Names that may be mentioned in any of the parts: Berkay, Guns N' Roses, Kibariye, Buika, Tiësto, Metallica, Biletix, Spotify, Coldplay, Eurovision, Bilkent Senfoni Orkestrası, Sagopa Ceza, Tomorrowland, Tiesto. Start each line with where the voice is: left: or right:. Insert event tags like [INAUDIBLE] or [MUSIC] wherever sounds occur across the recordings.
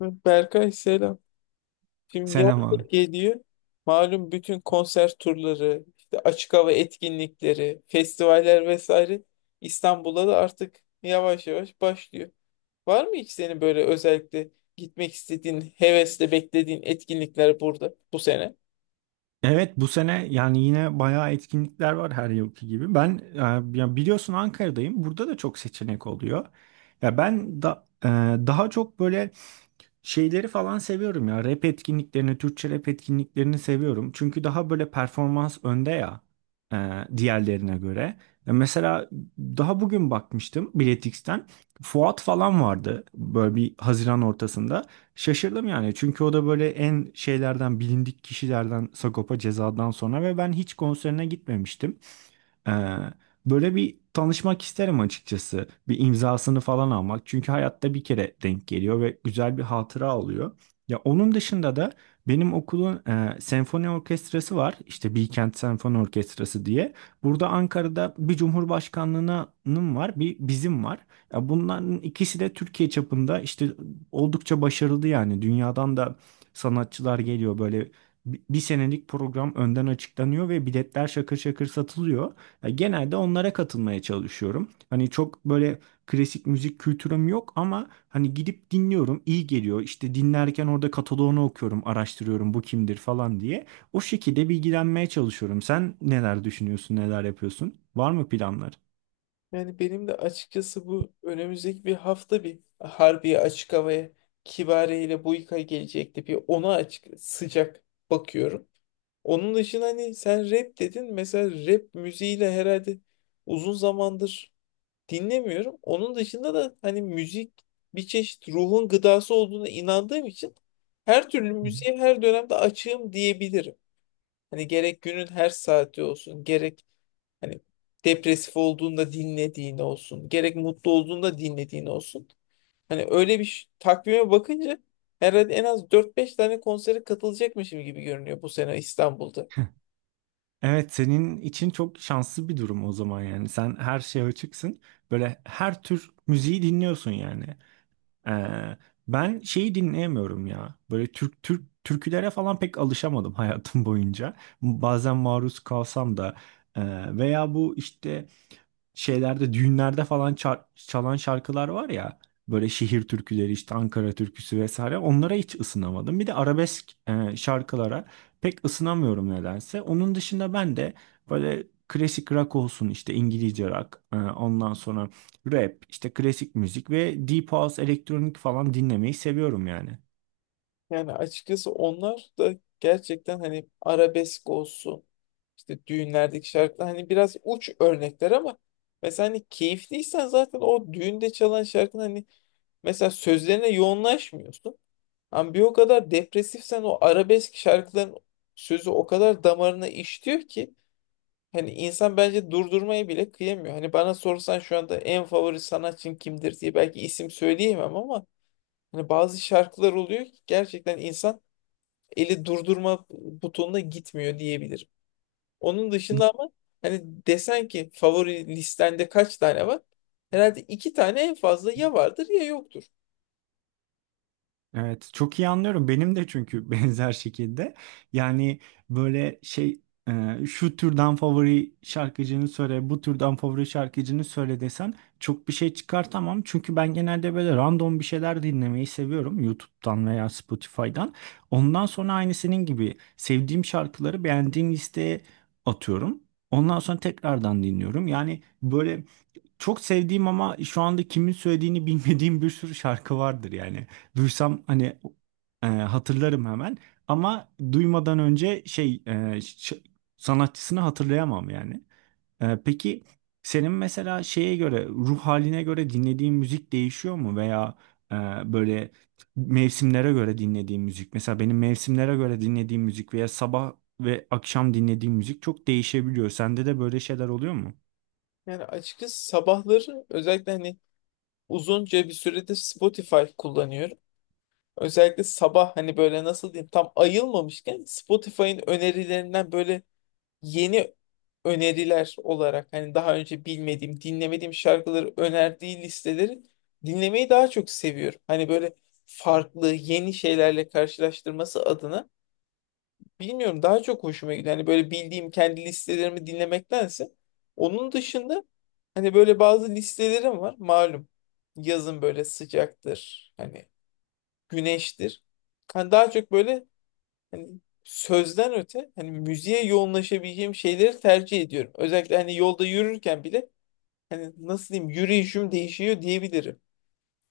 left: Berkay selam. Şimdi yaz
right: Selam
left: da
right: abi.
left: geliyor. Malum bütün konser turları, işte açık hava etkinlikleri, festivaller vesaire İstanbul'da da artık yavaş yavaş başlıyor. Var mı hiç senin böyle özellikle gitmek istediğin, hevesle beklediğin etkinlikler burada bu sene?
right: Evet, bu sene yani yine bayağı etkinlikler var her yılki gibi. Ben ya biliyorsun, Ankara'dayım. Burada da çok seçenek oluyor. Ya ben da, daha çok böyle şeyleri falan seviyorum ya. Rap etkinliklerini, Türkçe rap etkinliklerini seviyorum. Çünkü daha böyle performans önde ya, diğerlerine göre. Mesela daha bugün bakmıştım Biletix'ten. Fuat falan vardı böyle bir Haziran ortasında. Şaşırdım yani, çünkü o da böyle en şeylerden, bilindik kişilerden Sagopa Ceza'dan sonra ve ben hiç konserine gitmemiştim. Ee, böyle bir tanışmak isterim açıkçası. Bir imzasını falan almak. Çünkü hayatta bir kere denk geliyor ve güzel bir hatıra oluyor. Ya onun dışında da benim okulun senfoni orkestrası var. İşte Bilkent Senfoni Orkestrası diye. Burada Ankara'da bir cumhurbaşkanlığının var, bir bizim var. Ya bunların ikisi de Türkiye çapında işte oldukça başarılı yani. Dünyadan da sanatçılar geliyor, böyle bir senelik program önden açıklanıyor ve biletler şakır şakır satılıyor. Genelde onlara katılmaya çalışıyorum. Hani çok böyle klasik müzik kültürüm yok ama hani gidip dinliyorum, iyi geliyor. İşte dinlerken orada kataloğunu okuyorum, araştırıyorum bu kimdir falan diye. O şekilde bilgilenmeye çalışıyorum. Sen neler düşünüyorsun, neler yapıyorsun? Var mı planlar?
left: Yani benim de açıkçası bu önümüzdeki bir hafta bir Harbiye Açık Hava'ya Kibariye ile Buika gelecekti. Bir ona açık sıcak bakıyorum. Onun dışında hani sen rap dedin. Mesela rap müziğiyle herhalde uzun zamandır dinlemiyorum. Onun dışında da hani müzik bir çeşit ruhun gıdası olduğuna inandığım için her türlü
right: Hı hı.
left: müziğe her dönemde açığım diyebilirim. Hani gerek günün her saati olsun, gerek hani depresif olduğunda dinlediğin olsun, gerek mutlu olduğunda dinlediğin olsun. Hani öyle bir takvime bakınca herhalde en az dört beş tane konsere katılacakmışım gibi görünüyor bu sene İstanbul'da.
right: Evet, senin için çok şanslı bir durum o zaman yani. Sen her şeye açıksın. Böyle her tür müziği dinliyorsun yani. Ee, ben şeyi dinleyemiyorum ya. Böyle Türk Türk türkülere falan pek alışamadım [LAUGHS] hayatım boyunca. Bazen maruz kalsam da, e, veya bu işte şeylerde, düğünlerde falan çalan şarkılar var ya, böyle şehir türküleri, işte Ankara türküsü vesaire, onlara hiç ısınamadım. Bir de arabesk şarkılara pek ısınamıyorum nedense. Onun dışında ben de böyle klasik rock olsun, işte İngilizce rock ondan sonra rap, işte klasik müzik ve deep house, elektronik falan dinlemeyi seviyorum yani.
left: Yani açıkçası onlar da gerçekten hani arabesk olsun, işte düğünlerdeki şarkılar hani biraz uç örnekler ama mesela hani keyifliysen zaten o düğünde çalan şarkının hani mesela sözlerine yoğunlaşmıyorsun. Ama bir o kadar depresifsen o arabesk şarkıların sözü o kadar damarına işliyor ki hani insan bence durdurmaya bile kıyamıyor. Hani bana sorsan şu anda en favori sanatçın kimdir diye belki isim söyleyemem ama hani bazı şarkılar oluyor ki gerçekten insan eli durdurma butonuna gitmiyor diyebilirim. Onun dışında ama hani desen ki favori listende kaç tane var? Herhalde iki tane en fazla ya vardır ya yoktur.
right: Evet, çok iyi anlıyorum. Benim de çünkü [LAUGHS] benzer şekilde. Yani böyle şey, şu türden favori şarkıcını söyle, bu türden favori şarkıcını söyle desen, çok bir şey çıkartamam. Çünkü ben genelde böyle random bir şeyler dinlemeyi seviyorum YouTube'dan veya Spotify'dan. Ondan sonra aynı senin gibi sevdiğim şarkıları beğendiğim listeye atıyorum. Ondan sonra tekrardan dinliyorum. Yani böyle çok sevdiğim ama şu anda kimin söylediğini bilmediğim bir sürü şarkı vardır yani. Duysam hani, hatırlarım hemen, ama duymadan önce şey sanatçısını hatırlayamam yani. Peki senin mesela şeye göre, ruh haline göre dinlediğin müzik değişiyor mu veya e, böyle mevsimlere göre dinlediğin müzik? Mesela benim mevsimlere göre dinlediğim müzik veya sabah ve akşam dinlediğim müzik çok değişebiliyor. Sende de böyle şeyler oluyor mu?
left: Yani açıkçası sabahları özellikle hani uzunca bir süredir Spotify kullanıyorum. Özellikle sabah hani böyle nasıl diyeyim tam ayılmamışken Spotify'ın önerilerinden böyle yeni öneriler olarak hani daha önce bilmediğim, dinlemediğim şarkıları önerdiği listeleri dinlemeyi daha çok seviyorum. Hani böyle farklı yeni şeylerle karşılaştırması adına bilmiyorum daha çok hoşuma gidiyor. Hani böyle bildiğim kendi listelerimi dinlemektense onun dışında hani böyle bazı listelerim var malum. Yazın böyle sıcaktır. Hani güneştir. Hani daha çok böyle hani sözden öte hani müziğe yoğunlaşabileceğim şeyleri tercih ediyorum. Özellikle hani yolda yürürken bile hani nasıl diyeyim yürüyüşüm değişiyor diyebilirim.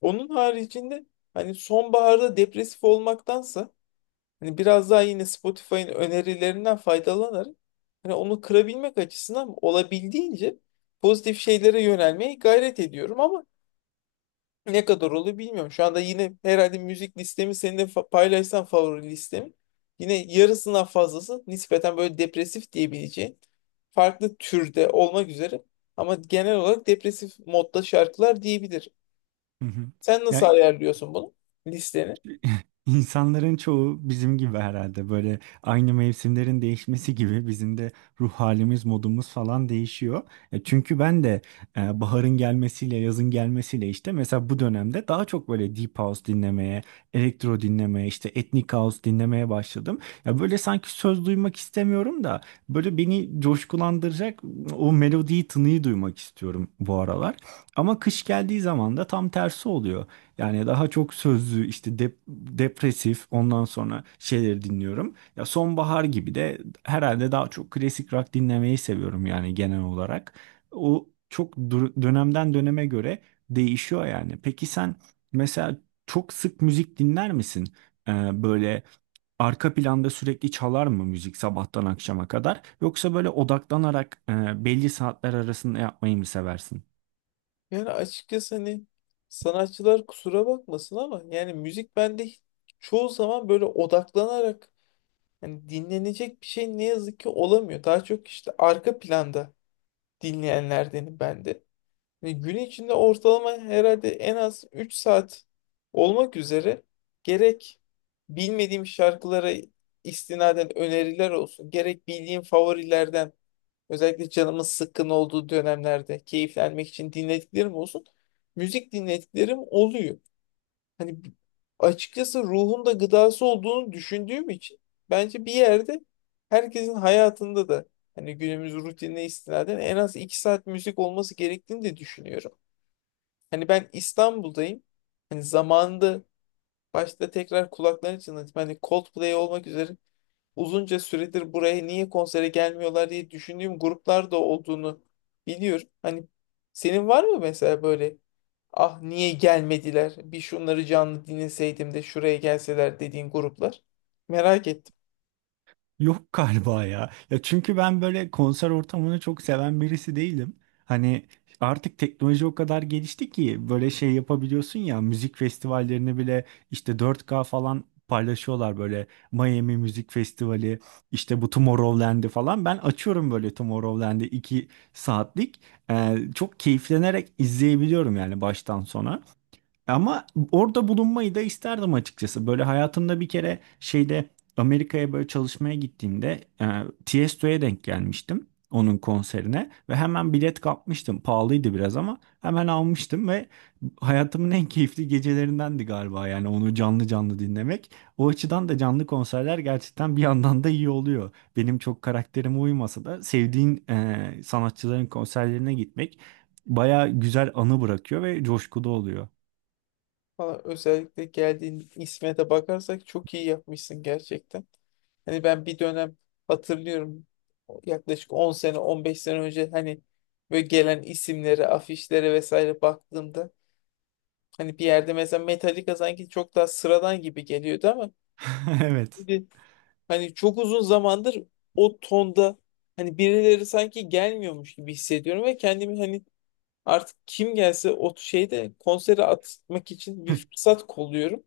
left: Onun haricinde hani sonbaharda depresif olmaktansa hani biraz daha yine Spotify'ın önerilerinden faydalanarak hani onu kırabilmek açısından olabildiğince pozitif şeylere yönelmeye gayret ediyorum ama ne kadar olur bilmiyorum. Şu anda yine herhalde müzik listemi seninle paylaşsam favori listemi. Yine yarısından fazlası nispeten böyle depresif diyebileceğin farklı türde olmak üzere ama genel olarak depresif modda şarkılar diyebilir.
right: Hı hı.
left: Sen
right: Ya,
left: nasıl ayarlıyorsun bunu listeni?
right: İnsanların çoğu bizim gibi herhalde, böyle aynı mevsimlerin değişmesi gibi bizim de ruh halimiz, modumuz falan değişiyor. Çünkü ben de baharın gelmesiyle, yazın gelmesiyle işte mesela bu dönemde daha çok böyle deep house dinlemeye, elektro dinlemeye, işte ethnic house dinlemeye başladım. Ya böyle sanki söz duymak istemiyorum da, böyle beni coşkulandıracak o melodiyi, tınıyı duymak istiyorum bu aralar. Ama kış geldiği zaman da tam tersi oluyor. Yani daha çok sözlü, işte depresif, ondan sonra şeyleri dinliyorum. Ya sonbahar gibi de herhalde daha çok klasik rock dinlemeyi seviyorum yani genel olarak. O çok dönemden döneme göre değişiyor yani. Peki sen mesela çok sık müzik dinler misin? Böyle arka planda sürekli çalar mı müzik sabahtan akşama kadar? Yoksa böyle odaklanarak belli saatler arasında yapmayı mı seversin?
left: Yani açıkçası hani sanatçılar kusura bakmasın ama yani müzik bende çoğu zaman böyle odaklanarak hani dinlenecek bir şey ne yazık ki olamıyor. Daha çok işte arka planda dinleyenlerdenim ben de. Hani gün içinde ortalama herhalde en az 3 saat olmak üzere gerek bilmediğim şarkılara istinaden öneriler olsun, gerek bildiğim favorilerden özellikle canımın sıkkın olduğu dönemlerde keyiflenmek için dinlediklerim olsun. Müzik dinlediklerim oluyor. Hani açıkçası ruhun da gıdası olduğunu düşündüğüm için bence bir yerde herkesin hayatında da hani günümüz rutinine istinaden en az iki saat müzik olması gerektiğini de düşünüyorum. Hani ben İstanbul'dayım. Hani zamanında başta tekrar kulaklarını çınlatayım. Hani Coldplay olmak üzere uzunca süredir buraya niye konsere gelmiyorlar diye düşündüğüm gruplar da olduğunu biliyorum. Hani senin var mı mesela böyle ah niye gelmediler, bir şunları canlı dinleseydim de şuraya gelseler dediğin gruplar? Merak ettim.
right: Yok [LAUGHS] galiba ya. Ya çünkü ben böyle konser ortamını çok seven birisi değilim. Hani artık teknoloji o kadar gelişti ki böyle şey yapabiliyorsun ya, müzik festivallerini bile işte 4K falan paylaşıyorlar, böyle Miami Müzik Festivali, işte bu Tomorrowland'i falan ben açıyorum, böyle Tomorrowland'i 2 saatlik, çok keyiflenerek izleyebiliyorum yani baştan sona. Ama orada bulunmayı da isterdim açıkçası. Böyle hayatımda bir kere şeyde, Amerika'ya böyle çalışmaya gittiğimde, Tiesto'ya denk gelmiştim, onun konserine ve hemen bilet kapmıştım. Pahalıydı biraz ama hemen almıştım ve hayatımın en keyifli gecelerindendi galiba yani, onu canlı canlı dinlemek. O açıdan da canlı konserler gerçekten bir yandan da iyi oluyor. Benim çok karakterime uymasa da sevdiğin sanatçıların konserlerine gitmek baya güzel anı bırakıyor ve coşkulu oluyor.
left: Valla özellikle geldiğin isme de bakarsak çok iyi yapmışsın gerçekten. Hani ben bir dönem hatırlıyorum, yaklaşık 10 sene 15 sene önce hani böyle gelen isimlere afişlere vesaire baktığımda hani bir yerde mesela Metallica sanki çok daha sıradan gibi geliyordu ama
right: [LAUGHS] Evet.
left: şimdi hani çok uzun zamandır o tonda hani birileri sanki gelmiyormuş gibi hissediyorum ve kendimi hani artık kim gelse o şeyde konsere atmak için bir
right: [LAUGHS]
left: fırsat kolluyorum.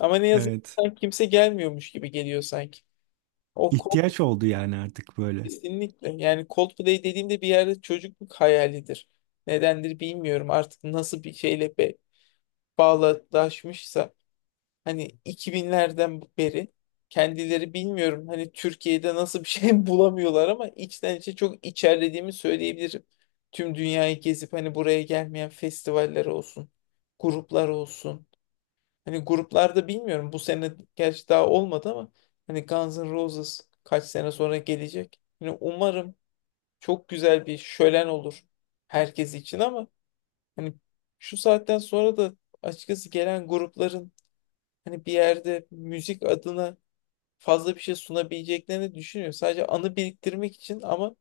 left: Ama ne yazık ki
right: Evet.
left: sanki kimse gelmiyormuş gibi geliyor sanki. O Coldplay
right: İhtiyaç oldu yani artık böyle.
left: kesinlikle, yani Coldplay dediğimde bir yerde çocukluk hayalidir. Nedendir bilmiyorum artık nasıl bir şeyle bağdaşmışsa. Hani 2000'lerden beri kendileri bilmiyorum hani Türkiye'de nasıl bir şey [LAUGHS] bulamıyorlar ama içten içe çok içerlediğimi söyleyebilirim. Tüm dünyayı gezip hani buraya gelmeyen festivaller olsun, gruplar olsun. Hani gruplarda bilmiyorum bu sene gerçi daha olmadı ama hani Guns N' Roses kaç sene sonra gelecek. Hani umarım çok güzel bir şölen olur herkes için ama hani şu saatten sonra da açıkçası gelen grupların hani bir yerde müzik adına fazla bir şey sunabileceklerini düşünüyor. Sadece anı biriktirmek için ama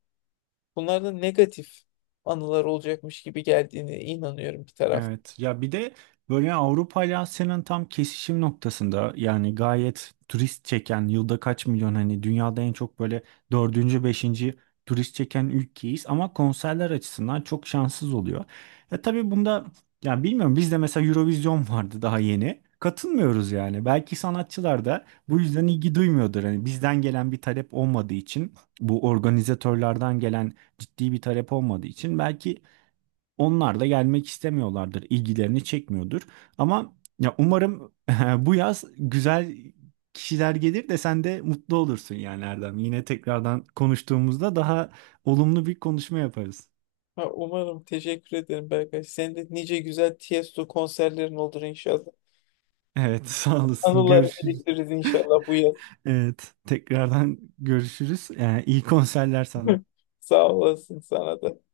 left: bunlarda negatif anılar olacakmış gibi geldiğine inanıyorum bir tarafta.
right: Evet, ya bir de böyle Avrupa ile Asya'nın tam kesişim noktasında, yani gayet turist çeken, yılda kaç milyon, hani dünyada en çok böyle dördüncü, beşinci turist çeken ülkeyiz ama konserler açısından çok şanssız oluyor. Ya tabii bunda, ya bilmiyorum, bizde mesela Eurovision vardı, daha yeni katılmıyoruz yani, belki sanatçılar da bu yüzden ilgi duymuyordur, hani bizden gelen bir talep olmadığı için, bu organizatörlerden gelen ciddi bir talep olmadığı için belki onlar da gelmek istemiyorlardır, ilgilerini çekmiyordur. Ama, ya umarım [LAUGHS] bu yaz güzel kişiler gelir de sen de mutlu olursun yani Erdem. Yine tekrardan konuştuğumuzda daha olumlu bir konuşma yaparız.
left: Ha, umarım. Teşekkür ederim Berkay. Senin de nice güzel Tiesto konserlerin olur inşallah.
right: Evet, [LAUGHS] sağ olasın.
left: Anılar
right: Görüşürüz.
left: biriktiririz inşallah bu yaz.
right: Evet, tekrardan görüşürüz. İyi konserler sana.
left: [LAUGHS] Sağ olasın sana da.